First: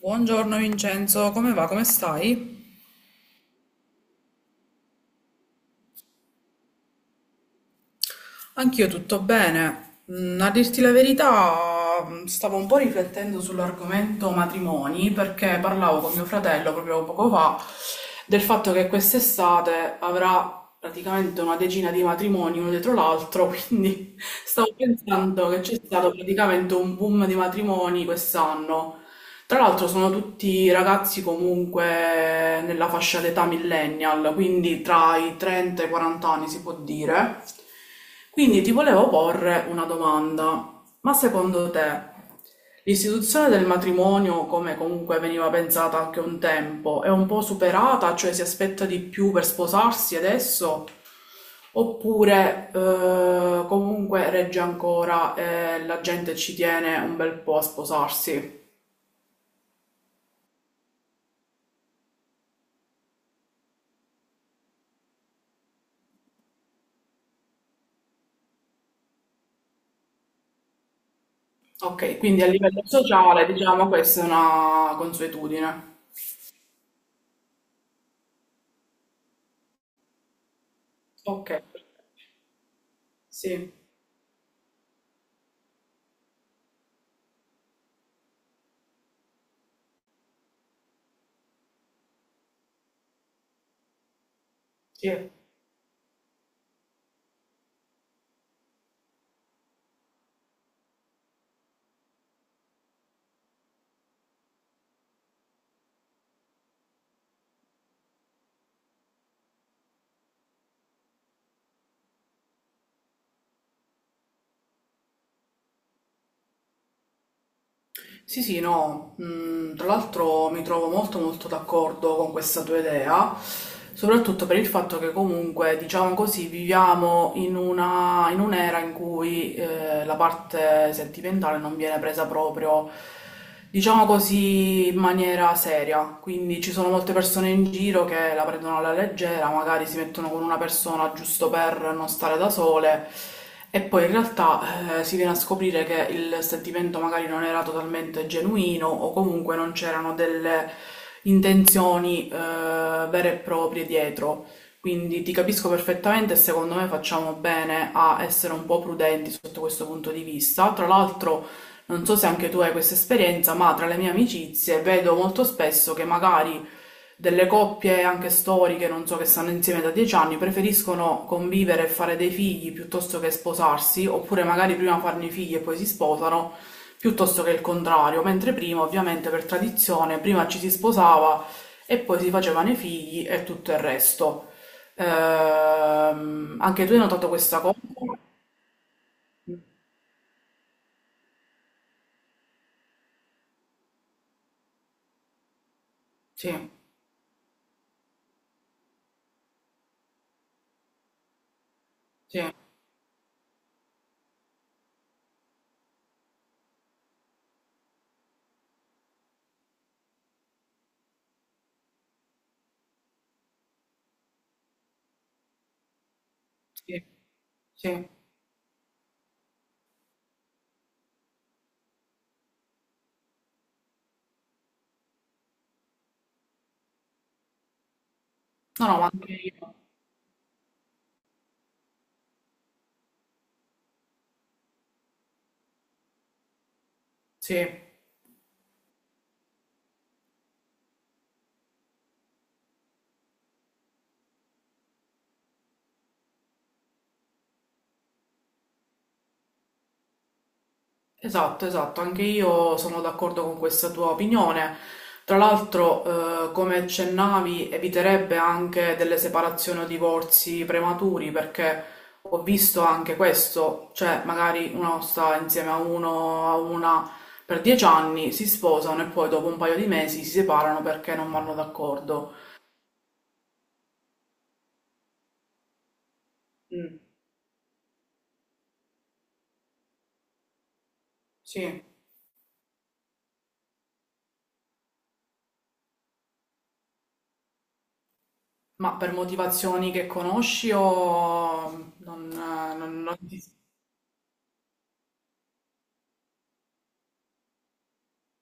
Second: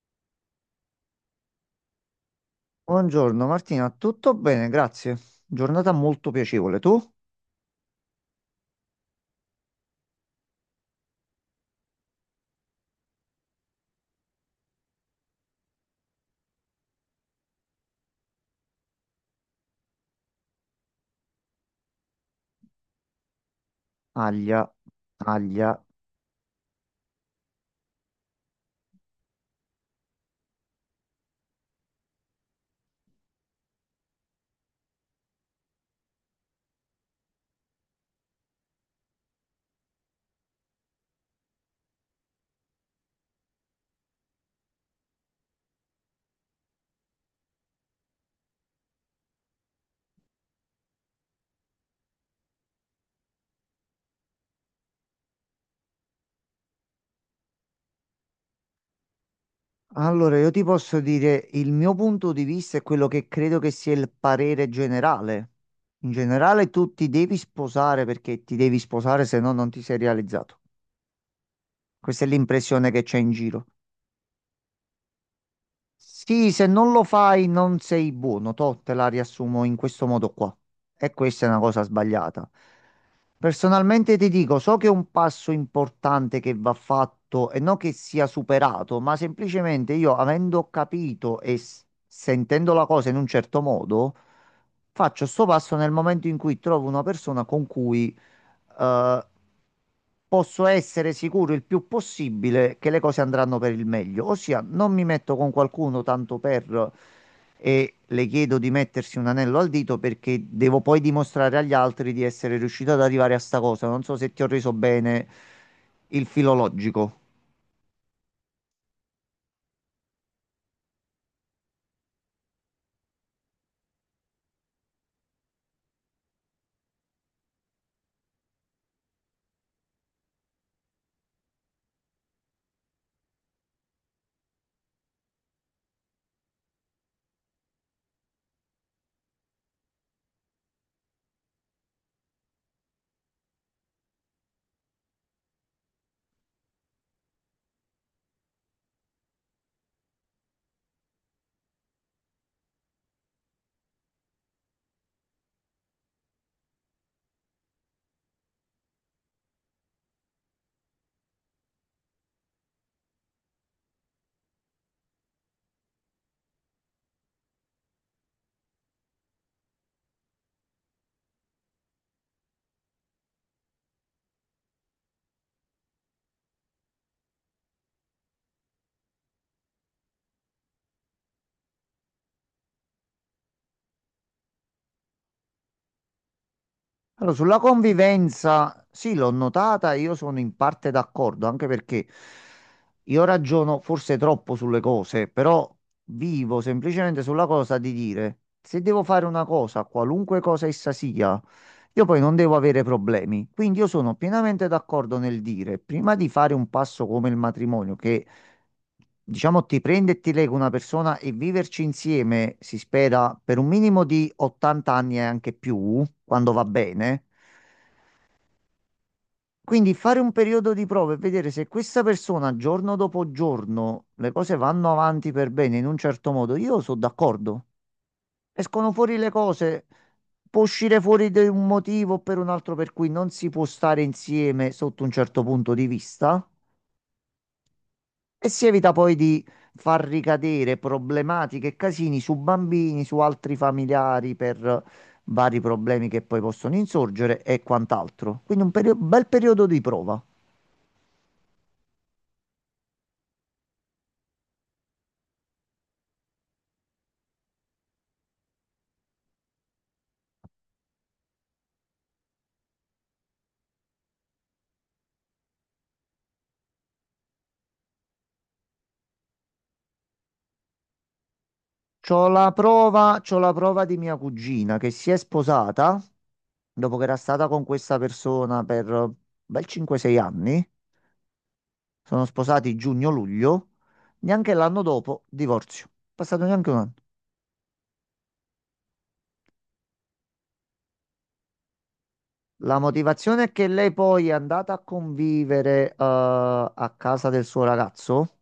Buongiorno Vincenzo, come va? Come stai? Buongiorno Martina, tutto bene, grazie. Giornata molto piacevole. Tu? Anch'io tutto bene. A dirti la verità, stavo un po' riflettendo sull'argomento matrimoni perché parlavo con mio fratello proprio poco fa del fatto che quest'estate avrà praticamente una decina di matrimoni uno dietro l'altro, quindi Aglia, stavo pensando che c'è aglia. stato praticamente un boom di matrimoni quest'anno. Tra l'altro sono tutti ragazzi comunque nella fascia d'età millennial, quindi tra i 30 e i 40 anni si può dire. Quindi ti volevo porre una domanda, ma secondo te l'istituzione del matrimonio, come comunque veniva pensata anche un tempo, è un po' superata, cioè si aspetta di più per sposarsi adesso? Oppure comunque regge ancora e la gente ci tiene un bel po' a sposarsi? Allora, io ti posso dire il mio punto di vista è quello che credo che sia il parere generale. In generale tu ti devi sposare perché ti devi sposare, se no non ti sei realizzato. Okay, Questa è quindi a livello l'impressione che c'è in sociale giro. diciamo questa è una consuetudine. Sì, se non lo fai non sei buono, toh, te la riassumo in questo modo qua. E questa è una Okay, cosa sbagliata. sì, Personalmente ti dico, so che è un passo importante che va fatto e non che sia superato, ma semplicemente io, avendo capito e sentendo la cosa in un certo modo, faccio sì. sto passo nel momento in cui trovo una persona con cui eh, posso essere sicuro il più possibile che le cose andranno per il meglio. Ossia, non mi metto con qualcuno tanto per e le chiedo di mettersi un anello al dito perché devo poi dimostrare agli altri di essere riuscito ad arrivare a sta cosa. Non so se ti ho reso bene il filologico. Sì, sì, no, mhmm, tra l'altro mi trovo molto, molto d'accordo con questa tua idea, soprattutto per il fatto che comunque, diciamo così, viviamo in una in un'era in cui, la parte sentimentale non viene presa proprio, diciamo così, in maniera seria. Quindi ci sono molte persone in giro che la prendono alla leggera, magari si mettono con una persona giusto per non stare da sole e poi in realtà si viene a scoprire che il sentimento magari non era totalmente genuino o comunque non c'erano delle intenzioni vere e proprie dietro. Quindi ti capisco perfettamente e secondo me facciamo bene a essere un po' prudenti sotto questo punto di vista. Tra l'altro, non so se anche tu hai questa esperienza, ma tra le mie amicizie vedo molto spesso che magari delle coppie anche storiche, non so, che stanno insieme da 10 anni, preferiscono convivere e fare dei figli piuttosto che sposarsi, oppure magari prima farne i figli e poi si sposano, piuttosto che il contrario, mentre prima, ovviamente, per tradizione, prima ci si sposava e poi si facevano i figli e tutto il resto. Anche tu hai notato Allora, sulla questa cosa? convivenza, sì, l'ho notata, io sono in parte d'accordo, anche perché io ragiono forse troppo sulle cose, però vivo Sì, semplicemente sulla cosa di dire, se devo fare una cosa, qualunque cosa essa sia, io poi non sì, devo avere problemi. Quindi io sono pienamente d'accordo nel dire, prima di fare un passo come il matrimonio, che diciamo, ti prende e ti lega una persona e viverci insieme, si spera, per un minimo di 80 anni e anche più, quando va sì, bene. sì. Quindi fare un periodo di prova e vedere se questa persona giorno dopo giorno le cose vanno avanti per bene in un certo modo, io sono d'accordo. No, Escono no, ma fuori le anche io. cose, può uscire fuori da un motivo o per un altro per cui non si può stare insieme sotto un certo punto di vista. Sì, E si evita poi di far ricadere problematiche e casini su bambini, su altri familiari per vari problemi che poi possono insorgere e quant'altro. Quindi un bel periodo di prova. esatto, esatto, anche io sono d'accordo con questa tua opinione. Tra l'altro, come accennavi, eviterebbe anche delle separazioni o divorzi prematuri, perché ho visto anche questo, cioè magari uno sta insieme a uno, a una per 10 anni, si sposano e poi dopo un paio di mesi si separano perché non vanno C'ho d'accordo. la prova, c'ho la prova di mia cugina che si è sposata dopo Mm, che era stata con questa persona per un bel 5-6 anni. sì, Sono sposati giugno-luglio. Neanche l'anno dopo, divorzio. Passato neanche un anno. ma per motivazioni che conosci o non, La non ti... motivazione è che lei poi è andata a convivere, a casa del suo ragazzo,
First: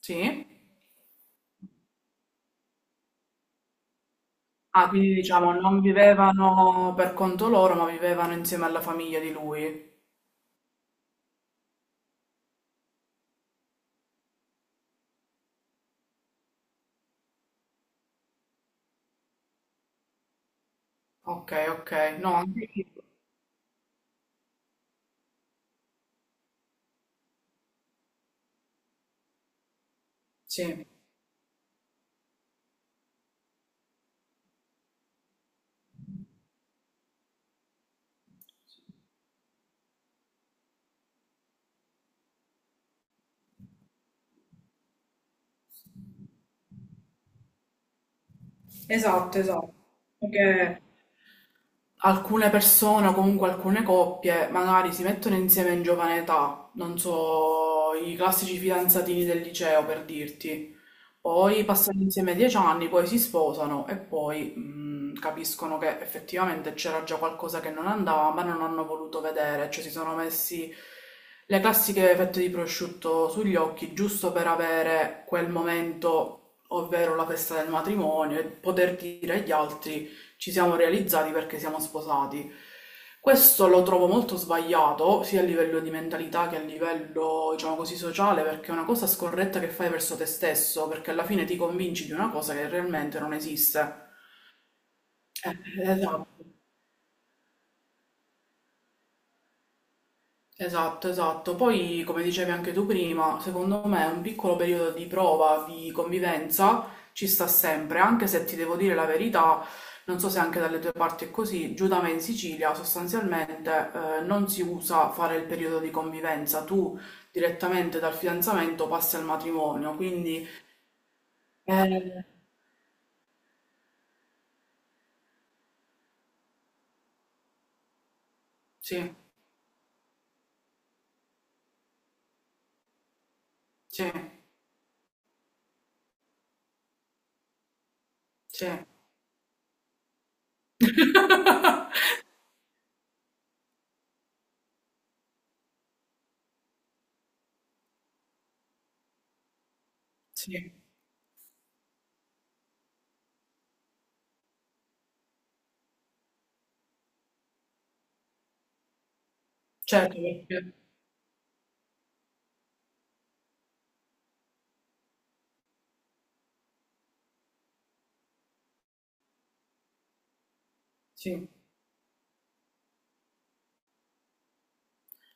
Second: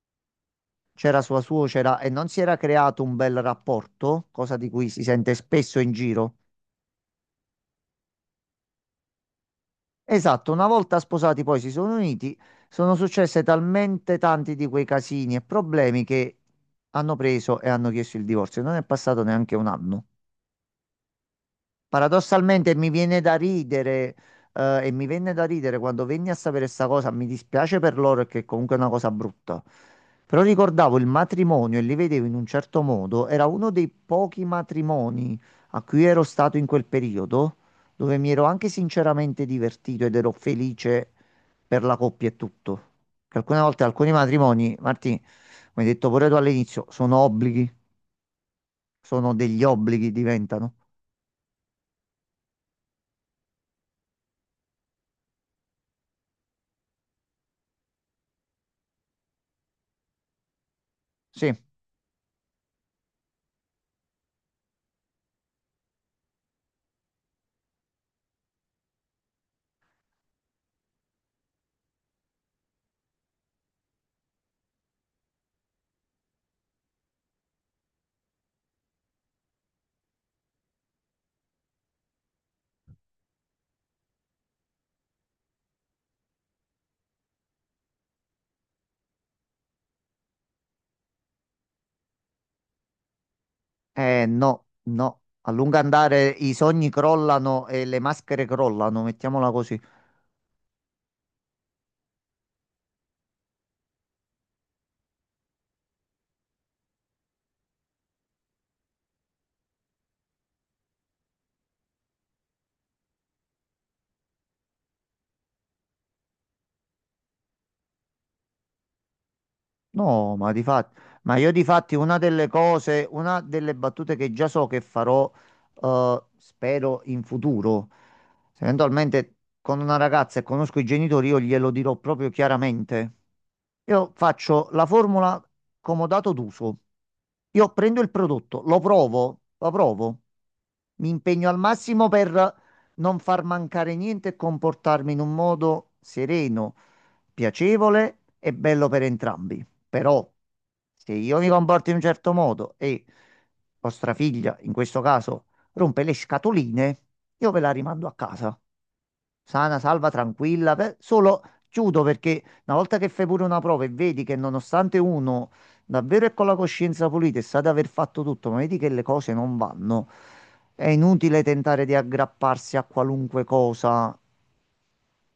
Sì? c'era sua suocera e non si era creato un bel rapporto, cosa di Ah, cui si quindi sente diciamo spesso non in giro. vivevano per conto loro, ma vivevano insieme alla famiglia di lui. Esatto, una volta sposati poi si sono uniti, sono successe talmente tanti di quei casini e problemi che hanno preso e hanno chiesto il divorzio. Non è passato neanche un anno. Ok, ok. No, anche Paradossalmente mi io. viene da ridere, e mi venne da ridere quando venni a sapere questa cosa. Mi dispiace per loro che comunque è una cosa brutta. Però Sì, ricordavo il matrimonio e li vedevo in un certo modo. Era uno dei pochi matrimoni a cui ero stato in quel periodo, dove mi ero anche sinceramente divertito ed ero felice per la coppia e tutto. Che alcune volte alcuni matrimoni, Martì, come hai detto pure tu all'inizio, sono obblighi, sono esatto, degli esatto. obblighi, diventano. Perché alcune persone o comunque alcune coppie magari si mettono insieme in giovane età, non so, i classici fidanzatini del liceo per dirti. Sì. Poi passano insieme 10 anni, poi si sposano e poi capiscono che effettivamente c'era già qualcosa che non andava, ma non hanno voluto vedere, cioè si sono messi le classiche fette di prosciutto sugli occhi giusto per avere quel momento, ovvero la festa del matrimonio, e poter dire agli altri ci siamo realizzati perché siamo sposati. Questo lo trovo molto sbagliato, sia a livello di mentalità che a livello, diciamo così, sociale, perché è una cosa scorretta che fai verso te stesso, perché alla fine ti convinci di una cosa che realmente non esiste. Eh no, no, a lungo andare Esatto. i sogni crollano e le maschere crollano, mettiamola così. Esatto, esatto. Poi, come dicevi anche tu prima, secondo me un piccolo periodo di prova, di convivenza ci sta sempre, anche se ti devo dire la verità, non so se anche dalle tue parti è così, giù da me in Sicilia sostanzialmente non si usa fare il periodo di convivenza, tu direttamente dal fidanzamento passi al matrimonio, No, quindi ma di fatti, ma io di fatti eh, una delle battute che già so che farò, spero in futuro, se sì, eventualmente con una ragazza e conosco i genitori, io glielo dirò proprio chiaramente. sì, Io faccio la formula comodato d'uso. Io prendo il prodotto, sì. Lo provo, mi impegno al massimo per non far mancare niente e comportarmi in un modo sereno, piacevole e bello per entrambi. Però Sì, se io mi comporto in un certo modo e vostra figlia, in questo caso, rompe le scatoline, io ve la rimando a casa. Sana, salva, certo tranquilla, perché solo chiudo perché una volta che fai pure una prova e vedi che nonostante uno davvero è con la coscienza pulita e sa di aver fatto tutto, ma vedi che le cose non vanno, è inutile sì. tentare di aggrapparsi a qualunque cosa.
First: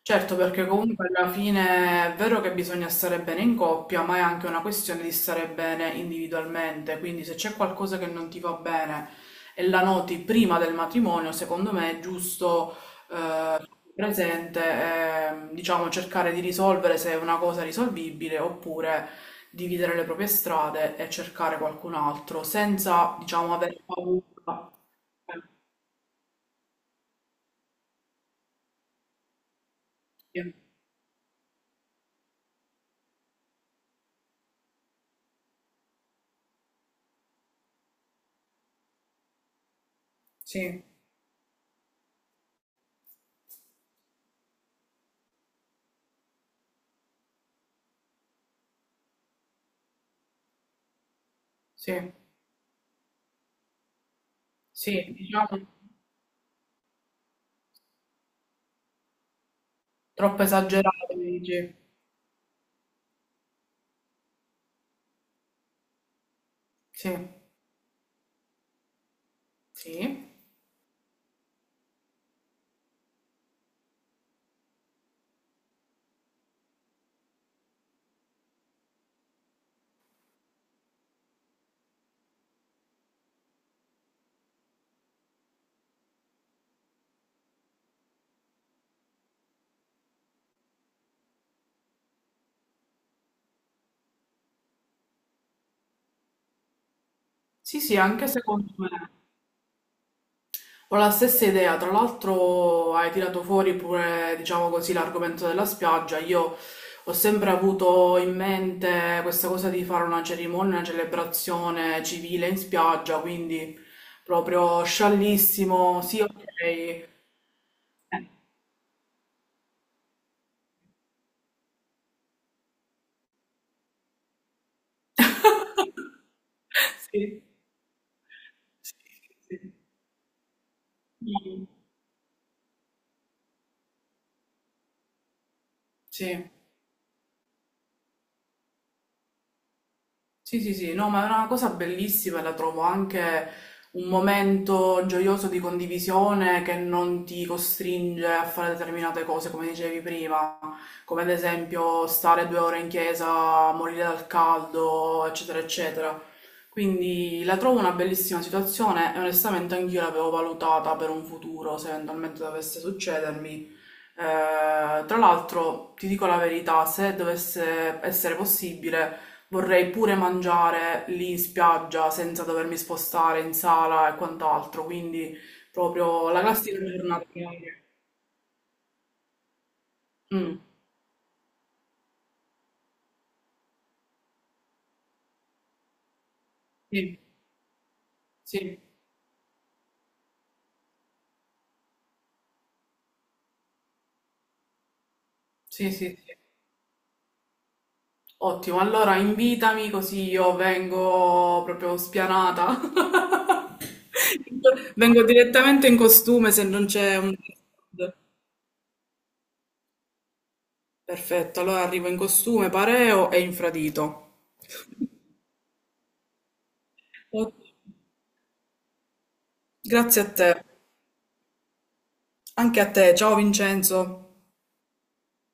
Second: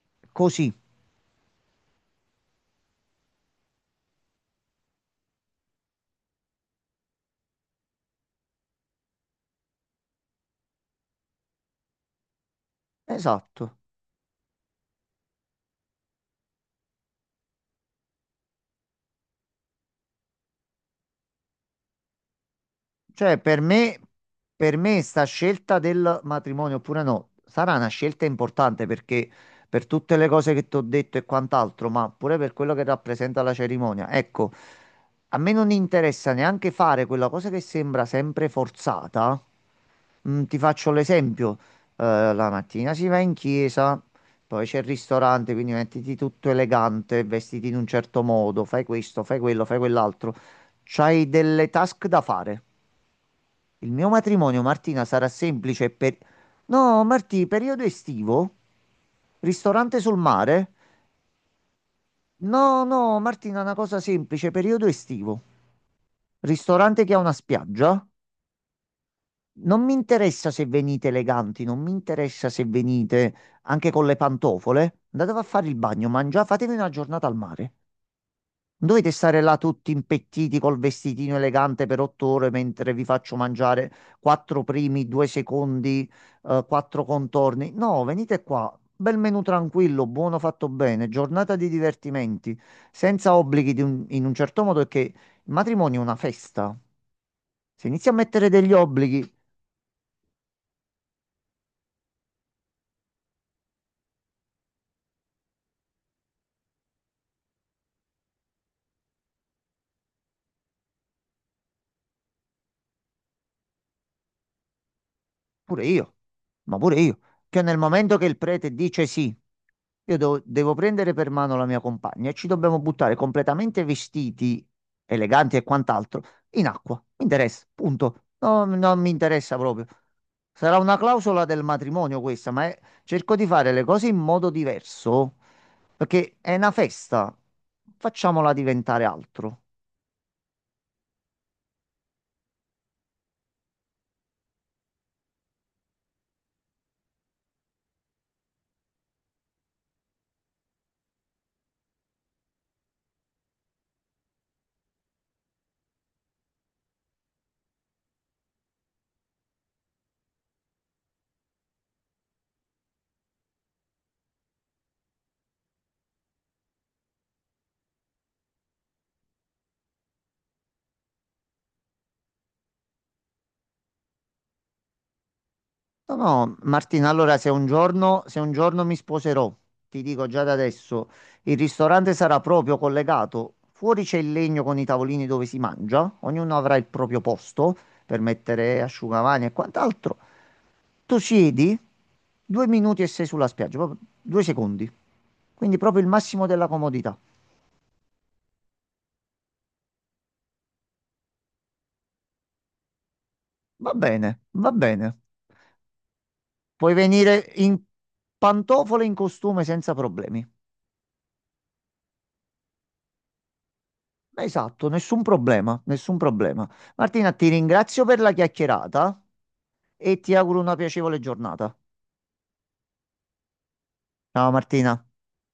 Certo, perché Così, comunque alla fine è vero che bisogna stare bene in coppia, ma è anche una questione di stare bene individualmente. Quindi se c'è qualcosa che non ti va bene e la noti prima del matrimonio, secondo me è giusto eh, esatto. presente, e, diciamo, cercare di risolvere se è una cosa risolvibile oppure dividere le proprie strade e cercare qualcun altro senza, Cioè, diciamo, avere paura. per me sta scelta del matrimonio oppure no, sarà una scelta importante perché per tutte le Eh, cose che ti ho detto e quant'altro, ma pure per quello che rappresenta la cerimonia. Ecco, a me non interessa neanche fare quella cosa che sembra sempre forzata. Ti Sì, faccio l'esempio. La mattina si va in chiesa, poi c'è il ristorante, quindi mettiti tutto elegante, vestiti in un certo modo, fai questo, fai quello, fai quell'altro. C'hai delle task sì, da fare. Il mio matrimonio, sì, Martina, sì, sarà diciamo. semplice per... No, Martì, periodo estivo? Ristorante sul Troppo mare? esagerato, dici? No, no, Martina, una cosa semplice, periodo estivo. Ristorante Sì, che ha una spiaggia? Non mi sì. interessa se venite eleganti, non mi interessa se venite anche con le pantofole. Andate a fare il bagno, mangiate, fatevi una giornata al mare. Non dovete stare là tutti impettiti col vestitino elegante per 8 ore mentre vi faccio mangiare quattro primi, due secondi, quattro contorni. No, venite qua. Bel menù tranquillo, buono fatto bene, giornata di divertimenti, senza obblighi di in un certo modo, perché il matrimonio è una festa. Sì, Se sì, inizi a anche mettere degli secondo me. obblighi, Ho la stessa idea. Tra l'altro hai tirato fuori pure, diciamo così, l'argomento della spiaggia. Io ho sempre avuto in mente questa cosa di fare una cerimonia, una celebrazione civile in spiaggia, quindi proprio pure sciallissimo. io, Sì, ok. ma pure io. Cioè, nel momento che il prete dice sì, io devo prendere per mano la mia compagna e ci dobbiamo buttare completamente vestiti, eleganti e quant'altro, in acqua. Mi Sì, interessa, punto. No, non mi interessa sì, proprio. Sarà una clausola del sì. matrimonio questa, ma cerco di fare le cose in modo diverso, perché Sì. è una festa. Facciamola diventare altro. Sì, sì, sì, no, ma è una cosa bellissima, e la trovo anche un momento gioioso di condivisione che non ti costringe a fare determinate cose, come dicevi prima, come ad esempio stare 2 ore in chiesa, morire dal caldo, eccetera, eccetera. Quindi la trovo una bellissima situazione e onestamente anch'io l'avevo valutata per un futuro, se eventualmente dovesse succedermi tra l'altro, ti dico la verità, se dovesse essere possibile, vorrei pure mangiare lì in spiaggia senza dovermi spostare in sala e quant'altro, quindi No, proprio la no, classica Martina, giornata. allora se un giorno, se un giorno mi sposerò, ti dico già da Mm, adesso, il ristorante sarà proprio collegato. Fuori c'è il legno con i tavolini dove si mangia, ognuno avrà il sì, proprio posto per sì, mettere asciugamani e quant'altro. Tu siedi, 2 minuti e sei sulla spiaggia, proprio 2 secondi. Quindi sì, proprio il sì, sì. massimo della comodità. Ottimo, allora invitami così io vengo proprio spianata. Va bene, va bene. Vengo direttamente in costume se non Puoi c'è un... venire in pantofole e in costume senza problemi. Perfetto, allora arrivo in costume, pareo e infradito. Esatto, nessun problema, nessun problema. Martina, ti Ok, ringrazio per la chiacchierata e grazie a ti auguro te. una piacevole giornata. Anche a te. Ciao Vincenzo. Ciao Martina.